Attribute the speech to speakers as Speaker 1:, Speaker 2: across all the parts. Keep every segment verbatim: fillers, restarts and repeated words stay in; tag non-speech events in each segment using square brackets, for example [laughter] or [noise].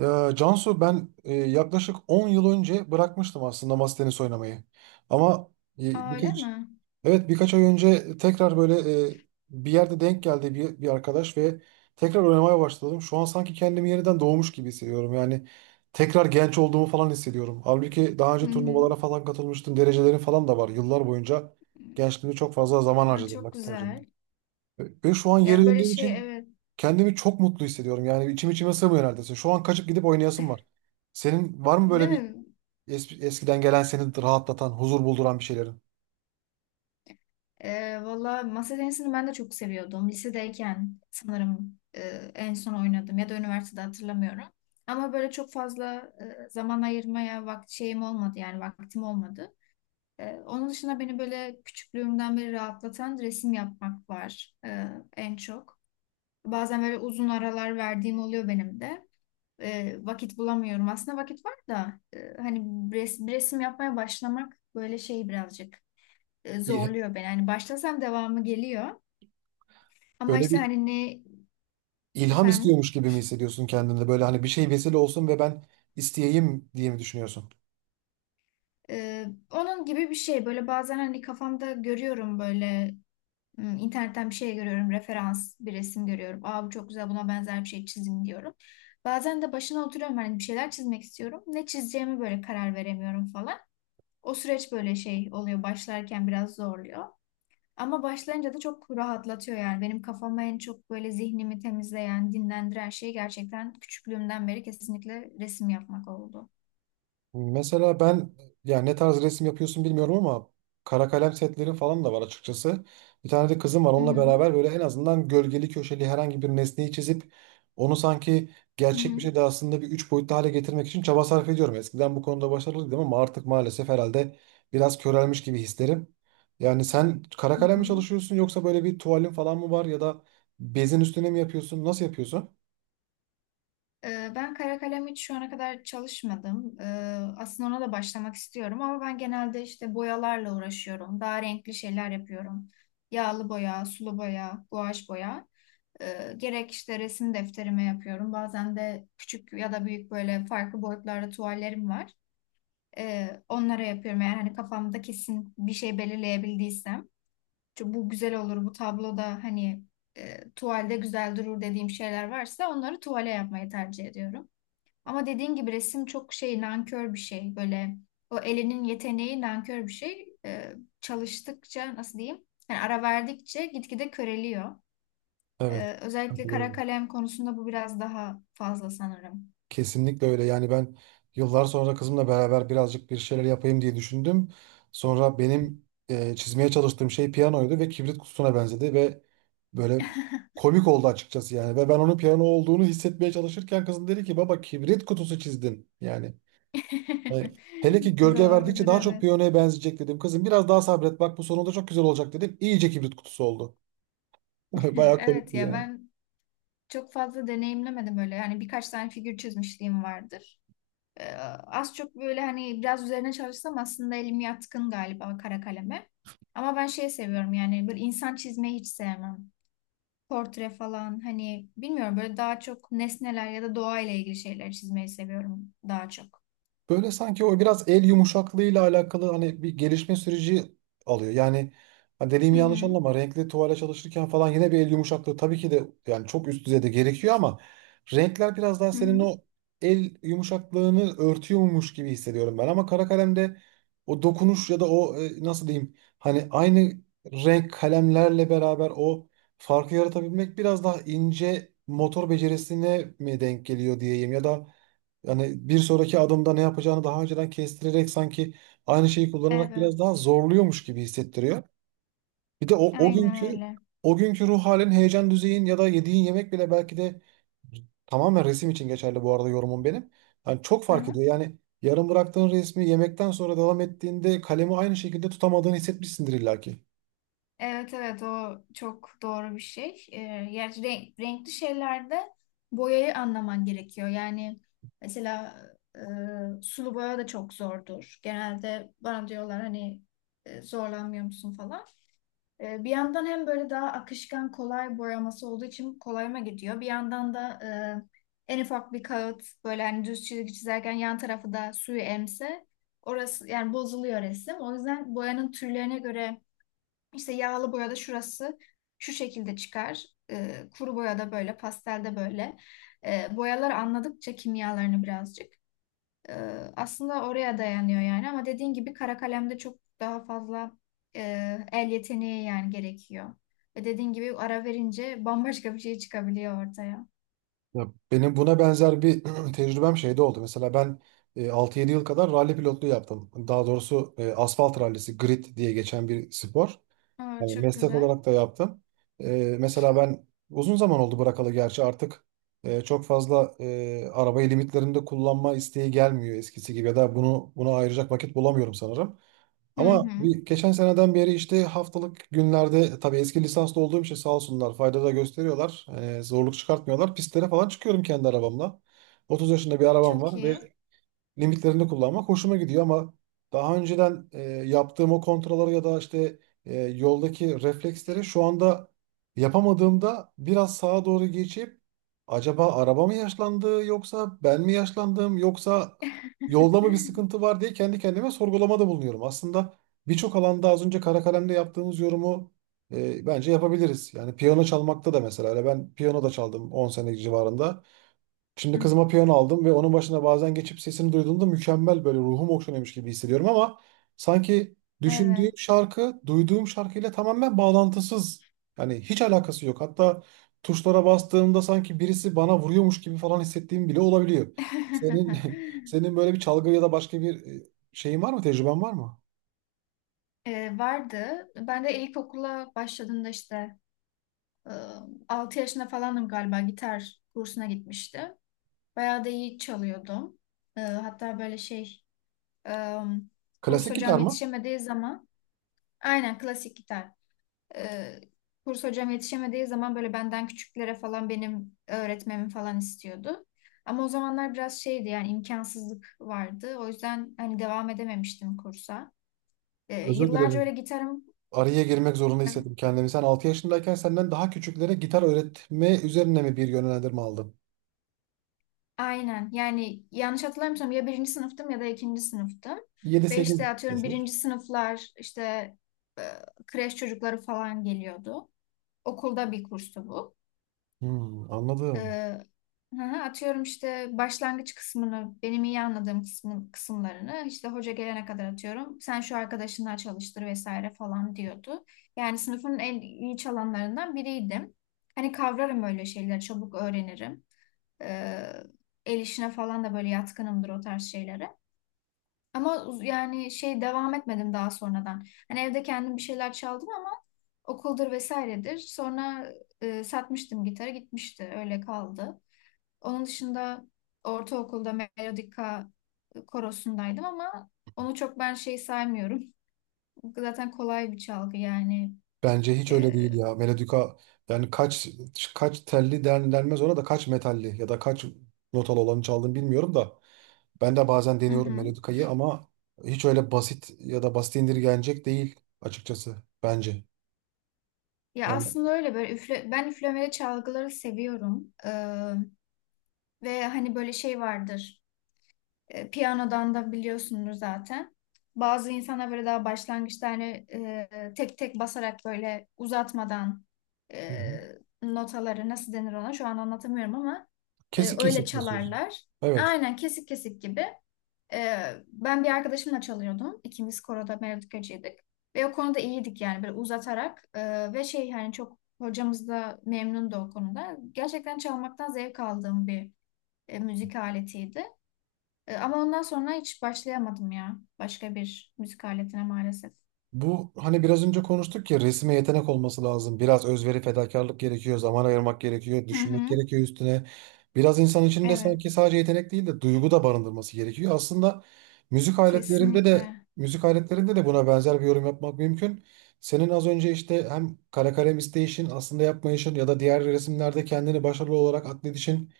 Speaker 1: Ee, Cansu, ben e, yaklaşık on yıl önce bırakmıştım aslında masa tenisi oynamayı. Ama e,
Speaker 2: Aa, öyle
Speaker 1: birkaç,
Speaker 2: mi?
Speaker 1: evet, birkaç ay önce tekrar böyle, e, bir yerde denk geldi bir, bir arkadaş ve tekrar oynamaya başladım. Şu an sanki kendimi yeniden doğmuş gibi hissediyorum. Yani tekrar genç olduğumu falan hissediyorum. Halbuki daha
Speaker 2: Hı
Speaker 1: önce
Speaker 2: hı.
Speaker 1: turnuvalara falan katılmıştım. Derecelerim falan da var. Yıllar boyunca gençliğimde çok fazla zaman
Speaker 2: Aa,
Speaker 1: harcadım,
Speaker 2: çok
Speaker 1: vakit
Speaker 2: güzel.
Speaker 1: harcadım. Ve şu an geri
Speaker 2: Ya böyle
Speaker 1: döndüğüm
Speaker 2: şey,
Speaker 1: için
Speaker 2: evet,
Speaker 1: kendimi çok mutlu hissediyorum. Yani içim içime sığmıyor neredeyse. Şu an kaçıp gidip oynayasım var. Senin var mı
Speaker 2: değil
Speaker 1: böyle bir
Speaker 2: mi?
Speaker 1: es- eskiden gelen seni rahatlatan, huzur bulduran bir şeylerin?
Speaker 2: Ee, valla masa tenisini ben de çok seviyordum. Lisedeyken sanırım e, en son oynadım ya da üniversitede hatırlamıyorum. Ama böyle çok fazla e, zaman ayırmaya vakt şeyim olmadı, yani vaktim olmadı. E, onun dışında beni böyle küçüklüğümden beri rahatlatan resim yapmak var, e, en çok. Bazen böyle uzun aralar verdiğim oluyor benim de. E, vakit bulamıyorum. Aslında vakit var da, e, hani res- bir resim yapmaya başlamak böyle şey birazcık e,
Speaker 1: İl-
Speaker 2: zorluyor beni. Hani başlasam devamı geliyor. Ama
Speaker 1: Böyle
Speaker 2: işte
Speaker 1: bir
Speaker 2: hani ne
Speaker 1: ilham
Speaker 2: efendim,
Speaker 1: istiyormuş gibi mi hissediyorsun kendinde? Böyle hani bir şey vesile olsun ve ben isteyeyim diye mi düşünüyorsun?
Speaker 2: e, onun gibi bir şey. Böyle bazen hani kafamda görüyorum, böyle m, internetten bir şey görüyorum, referans bir resim görüyorum. Aa, bu çok güzel, buna benzer bir şey çizeyim diyorum. Bazen de başına oturuyorum, hani bir şeyler çizmek istiyorum. Ne çizeceğimi böyle karar veremiyorum falan. O süreç böyle şey oluyor, başlarken biraz zorluyor. Ama başlayınca da çok rahatlatıyor yani. Benim kafama en çok böyle zihnimi temizleyen, dinlendiren şey gerçekten küçüklüğümden beri kesinlikle resim yapmak oldu.
Speaker 1: Mesela ben, yani ne tarz resim yapıyorsun bilmiyorum ama kara kalem setleri falan da var açıkçası. Bir tane de kızım var,
Speaker 2: Hı
Speaker 1: onunla
Speaker 2: hı.
Speaker 1: beraber böyle en azından gölgeli köşeli herhangi bir nesneyi çizip onu sanki
Speaker 2: Hı
Speaker 1: gerçek bir
Speaker 2: hı.
Speaker 1: şey de aslında bir üç boyutlu hale getirmek için çaba sarf ediyorum. Eskiden bu konuda başarılıydım ama artık maalesef herhalde biraz körelmiş gibi hislerim. Yani sen kara
Speaker 2: Hı
Speaker 1: kalem mi
Speaker 2: hı.
Speaker 1: çalışıyorsun, yoksa böyle bir tuvalin falan mı var ya da bezin üstüne mi yapıyorsun? Nasıl yapıyorsun?
Speaker 2: Ee, Ben kara kalem hiç şu ana kadar çalışmadım. Ee, Aslında ona da başlamak istiyorum, ama ben genelde işte boyalarla uğraşıyorum. Daha renkli şeyler yapıyorum. Yağlı boya, sulu boya, guaj boya. Ee, Gerek işte resim defterime yapıyorum. Bazen de küçük ya da büyük, böyle farklı boyutlarda tuvallerim var. Ee, onlara yapıyorum eğer hani kafamda kesin bir şey belirleyebildiysem. Çünkü bu güzel olur, bu tabloda hani e, tuvalde güzel durur dediğim şeyler varsa onları tuvale yapmayı tercih ediyorum. Ama dediğin gibi resim çok şey, nankör bir şey. Böyle o elinin yeteneği nankör bir şey. Ee, çalıştıkça, nasıl diyeyim, yani ara verdikçe gitgide köreliyor. Ee,
Speaker 1: Evet.
Speaker 2: özellikle kara kalem konusunda bu biraz daha fazla sanırım.
Speaker 1: Kesinlikle öyle. Yani ben yıllar sonra kızımla beraber birazcık bir şeyler yapayım diye düşündüm. Sonra benim e, çizmeye çalıştığım şey piyanoydu ve kibrit kutusuna benzedi ve böyle
Speaker 2: [laughs]
Speaker 1: komik oldu açıkçası yani. Ve ben onun piyano olduğunu hissetmeye çalışırken kızım dedi ki baba kibrit kutusu çizdin. Yani, e, hele ki gölge verdikçe
Speaker 2: Doğrudur,
Speaker 1: daha çok
Speaker 2: evet.
Speaker 1: piyanoya benzeyecek dedim. Kızım biraz daha sabret, bak bu sonunda çok güzel olacak dedim. İyice kibrit kutusu oldu. [laughs]
Speaker 2: [laughs]
Speaker 1: Bayağı
Speaker 2: Evet
Speaker 1: komikti
Speaker 2: ya,
Speaker 1: yani.
Speaker 2: ben çok fazla deneyimlemedim öyle. Yani birkaç tane figür çizmişliğim vardır. Ee, Az çok böyle hani biraz üzerine çalışsam aslında elim yatkın galiba kara kaleme. Ama ben şey seviyorum, yani böyle insan çizmeyi hiç sevmem. Portre falan, hani bilmiyorum, böyle daha çok nesneler ya da doğayla ilgili şeyler çizmeyi seviyorum daha çok.
Speaker 1: Böyle sanki o biraz el yumuşaklığıyla alakalı hani bir gelişme süreci alıyor. Yani hani dediğimi
Speaker 2: Hı
Speaker 1: yanlış
Speaker 2: hı.
Speaker 1: anlama, renkli tuvale çalışırken falan yine bir el yumuşaklığı tabii ki de yani çok üst düzeyde gerekiyor ama renkler biraz daha
Speaker 2: Hı
Speaker 1: senin
Speaker 2: hı.
Speaker 1: o el yumuşaklığını örtüyormuş gibi hissediyorum ben. Ama kara kalemde o dokunuş ya da o, e, nasıl diyeyim hani, aynı renk kalemlerle beraber o farkı yaratabilmek biraz daha ince motor becerisine mi denk geliyor diyeyim, ya da yani bir sonraki adımda ne yapacağını daha önceden kestirerek sanki aynı şeyi kullanarak biraz daha
Speaker 2: Evet.
Speaker 1: zorluyormuş gibi hissettiriyor. Bir de o, o
Speaker 2: Aynen
Speaker 1: günkü
Speaker 2: öyle.
Speaker 1: o günkü ruh halin, heyecan düzeyin ya da yediğin yemek bile belki de tamamen resim için geçerli bu arada yorumum benim. Yani çok fark ediyor. Yani yarım bıraktığın resmi yemekten sonra devam ettiğinde kalemi aynı şekilde tutamadığını hissetmişsindir illaki.
Speaker 2: Evet evet, o çok doğru bir şey. Ee, yani renk- renkli şeylerde boyayı anlaman gerekiyor. Yani mesela e, sulu boya da çok zordur. Genelde bana diyorlar hani e, zorlanmıyor musun falan. E, bir yandan hem böyle daha akışkan, kolay boyaması olduğu için kolayıma gidiyor. Bir yandan da e, en ufak bir kağıt böyle hani düz çizgi çizerken yan tarafı da suyu emse orası yani bozuluyor resim. O yüzden boyanın türlerine göre, işte yağlı boyada şurası şu şekilde çıkar. E, kuru boyada böyle, pastelde böyle. E, boyalar anladıkça kimyalarını birazcık, e, aslında oraya dayanıyor yani. Ama dediğin gibi kara kalemde çok daha fazla e, el yeteneği yani gerekiyor. Ve dediğin gibi ara verince bambaşka bir şey çıkabiliyor ortaya.
Speaker 1: Ya benim buna benzer bir [clears throat] tecrübem şeyde oldu. Mesela ben e, altı yedi yıl kadar ralli pilotluğu yaptım. Daha doğrusu e, asfalt rallisi, grid diye geçen bir spor.
Speaker 2: Aa,
Speaker 1: Yani
Speaker 2: çok
Speaker 1: meslek
Speaker 2: güzel.
Speaker 1: olarak da yaptım. Ee, mesela ben uzun zaman oldu bırakalı gerçi artık e, çok fazla e, arabayı limitlerinde kullanma isteği gelmiyor eskisi gibi ya da bunu buna ayıracak vakit bulamıyorum sanırım.
Speaker 2: Hı
Speaker 1: Ama
Speaker 2: hı.
Speaker 1: bir, geçen seneden beri işte haftalık günlerde, e, tabii eski lisanslı olduğum için sağ olsunlar fayda da gösteriyorlar. Ee, zorluk çıkartmıyorlar. Pistlere falan çıkıyorum kendi arabamla. otuz yaşında bir arabam
Speaker 2: Çok
Speaker 1: var ve
Speaker 2: iyi.
Speaker 1: limitlerini kullanmak hoşuma gidiyor ama daha önceden e, yaptığım o kontrolları ya da işte e, yoldaki refleksleri şu anda yapamadığımda biraz sağa doğru geçip acaba araba mı yaşlandı yoksa ben mi yaşlandım yoksa yolda mı bir
Speaker 2: [laughs]
Speaker 1: sıkıntı var diye kendi kendime sorgulamada bulunuyorum. Aslında birçok alanda az önce kara kalemle yaptığımız yorumu, e, bence yapabiliriz. Yani piyano çalmakta da mesela öyle, ben piyano da çaldım on sene civarında. Şimdi kızıma piyano aldım ve onun başına bazen geçip sesini duyduğumda mükemmel, böyle ruhum okşanıyormuş gibi hissediyorum ama sanki düşündüğüm
Speaker 2: Evet.
Speaker 1: şarkı duyduğum şarkıyla tamamen bağlantısız. Yani hiç alakası yok. Hatta tuşlara bastığımda sanki birisi bana vuruyormuş gibi falan hissettiğim bile olabiliyor. Senin [laughs]
Speaker 2: [laughs]
Speaker 1: senin böyle bir çalgı ya da başka bir, e, şeyin var mı? Tecrüben var mı?
Speaker 2: Ee, vardı. Ben de ilkokula başladığımda işte, e, altı yaşında falandım galiba, gitar kursuna gitmişti. Bayağı da iyi çalıyordum. Ee, hatta böyle şey, e, kurs
Speaker 1: Klasik
Speaker 2: hocam
Speaker 1: gitar mı?
Speaker 2: yetişemediği zaman aynen klasik gitar. Ee, kurs hocam yetişemediği zaman böyle benden küçüklere falan benim öğretmemi falan istiyordu. Ama o zamanlar biraz şeydi yani, imkansızlık vardı. O yüzden hani devam edememiştim kursa. Ee,
Speaker 1: Özür
Speaker 2: yıllarca öyle
Speaker 1: dilerim.
Speaker 2: gitarım.
Speaker 1: Araya girmek zorunda hissettim kendimi. Sen altı yaşındayken senden daha küçüklere gitar öğretme üzerine mi bir yönlendirme aldın?
Speaker 2: Aynen. Yani yanlış hatırlamıyorsam ya birinci sınıftım ya da ikinci sınıftım.
Speaker 1: Yedi
Speaker 2: Ve
Speaker 1: sekiz
Speaker 2: işte atıyorum,
Speaker 1: desek.
Speaker 2: birinci sınıflar, işte e, kreş çocukları falan geliyordu. Okulda bir kurstu bu.
Speaker 1: Hmm,
Speaker 2: E,
Speaker 1: anladım.
Speaker 2: hı hı, atıyorum işte başlangıç kısmını, benim iyi anladığım kısmın, kısımlarını işte hoca gelene kadar atıyorum. Sen şu arkadaşınla çalıştır vesaire falan diyordu. Yani sınıfın en iyi çalanlarından biriydim. Hani kavrarım öyle şeyleri, çabuk öğrenirim. Ee, El işine falan da böyle yatkınımdır, o tarz şeylere. Ama uz- yani şey, devam etmedim daha sonradan. Hani evde kendim bir şeyler çaldım ama okuldur vesairedir. Sonra e, satmıştım gitarı, gitmişti, öyle kaldı. Onun dışında ortaokulda melodika korosundaydım ama onu çok ben şey saymıyorum. [laughs] Zaten kolay bir çalgı yani.
Speaker 1: Bence hiç öyle değil
Speaker 2: Ee,
Speaker 1: ya. Melodika, yani kaç kaç telli, den, denmez ona da, kaç metalli ya da kaç notalı olanı çaldığını bilmiyorum da. Ben de bazen
Speaker 2: hı
Speaker 1: deniyorum
Speaker 2: hı.
Speaker 1: melodikayı ama hiç öyle basit ya da basit indirgenecek değil açıkçası bence.
Speaker 2: Ya
Speaker 1: Yani,
Speaker 2: aslında öyle, böyle üfle, ben üflemeli çalgıları seviyorum. Ve hani böyle şey vardır, e, piyanodan da biliyorsundur zaten. Bazı insanlar böyle daha başlangıçta hani e, tek tek basarak, böyle uzatmadan,
Speaker 1: hı
Speaker 2: e,
Speaker 1: hı.
Speaker 2: notaları nasıl denir ona şu an anlatamıyorum ama e,
Speaker 1: Kesik
Speaker 2: öyle
Speaker 1: kesik basıyorsun.
Speaker 2: çalarlar.
Speaker 1: Evet.
Speaker 2: Aynen, kesik kesik gibi. E, ben bir arkadaşımla çalıyordum. İkimiz koroda melodikacıydık. Ve o konuda iyiydik, yani böyle uzatarak e, ve şey, hani çok hocamız da memnundu o konuda. Gerçekten çalmaktan zevk aldığım bir e, müzik aletiydi. E, ama ondan sonra hiç başlayamadım ya, başka bir müzik aletine maalesef.
Speaker 1: Bu hani biraz önce konuştuk ya, resme yetenek olması lazım. Biraz özveri, fedakarlık gerekiyor, zaman ayırmak gerekiyor,
Speaker 2: Hı
Speaker 1: düşünmek
Speaker 2: hı.
Speaker 1: gerekiyor üstüne. Biraz insan içinde
Speaker 2: Evet,
Speaker 1: sanki sadece yetenek değil de duygu da barındırması gerekiyor. Aslında müzik aletlerinde de
Speaker 2: kesinlikle.
Speaker 1: müzik aletlerinde de buna benzer bir yorum yapmak mümkün. Senin az önce işte hem kara kalem isteyişin, aslında yapmayışın ya da diğer resimlerde kendini başarılı olarak atfedişin,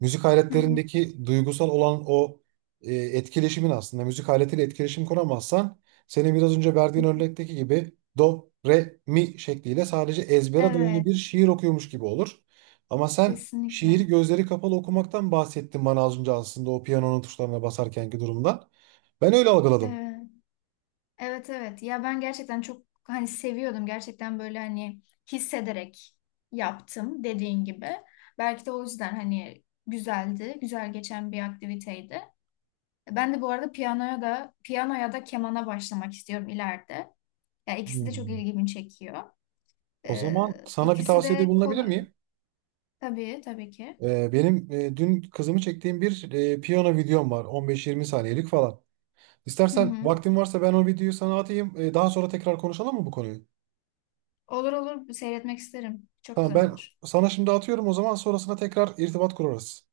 Speaker 1: müzik
Speaker 2: Hı hı.
Speaker 1: aletlerindeki duygusal olan o, e, etkileşimin; aslında müzik aletiyle etkileşim kuramazsan senin biraz önce verdiğin örnekteki gibi do, re, mi şekliyle sadece ezbere dayalı
Speaker 2: Evet,
Speaker 1: bir şiir okuyormuş gibi olur. Ama sen şiiri
Speaker 2: kesinlikle.
Speaker 1: gözleri kapalı okumaktan bahsettin bana az önce, aslında o piyanonun tuşlarına basarkenki durumdan. Ben öyle algıladım.
Speaker 2: Evet. Evet, evet. Ya ben gerçekten çok hani seviyordum. Gerçekten böyle hani hissederek yaptım, dediğin gibi. Belki de o yüzden hani güzeldi, güzel geçen bir aktiviteydi. Ben de bu arada piyanoya da piyanoya da kemana başlamak istiyorum ileride. Ya ikisi de çok
Speaker 1: Hmm.
Speaker 2: ilgimi çekiyor.
Speaker 1: O
Speaker 2: Ee,
Speaker 1: zaman sana bir
Speaker 2: ikisi
Speaker 1: tavsiyede
Speaker 2: de
Speaker 1: bulunabilir
Speaker 2: kolay.
Speaker 1: miyim?
Speaker 2: Tabii, tabii ki.
Speaker 1: Ee, benim e, dün kızımı çektiğim bir, e, piyano videom var. on beş yirmi saniyelik falan.
Speaker 2: Hı
Speaker 1: İstersen
Speaker 2: hı.
Speaker 1: vaktin varsa ben o videoyu sana atayım. Ee, daha sonra tekrar konuşalım mı bu konuyu?
Speaker 2: Olur olur, seyretmek isterim. Çok
Speaker 1: Tamam,
Speaker 2: güzel
Speaker 1: ben
Speaker 2: olur.
Speaker 1: sana şimdi atıyorum o zaman, sonrasında tekrar irtibat kurarız.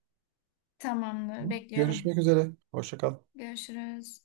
Speaker 1: Hı?
Speaker 2: Tamamdır, bekliyorum.
Speaker 1: Görüşmek üzere. Hoşça kal.
Speaker 2: Görüşürüz.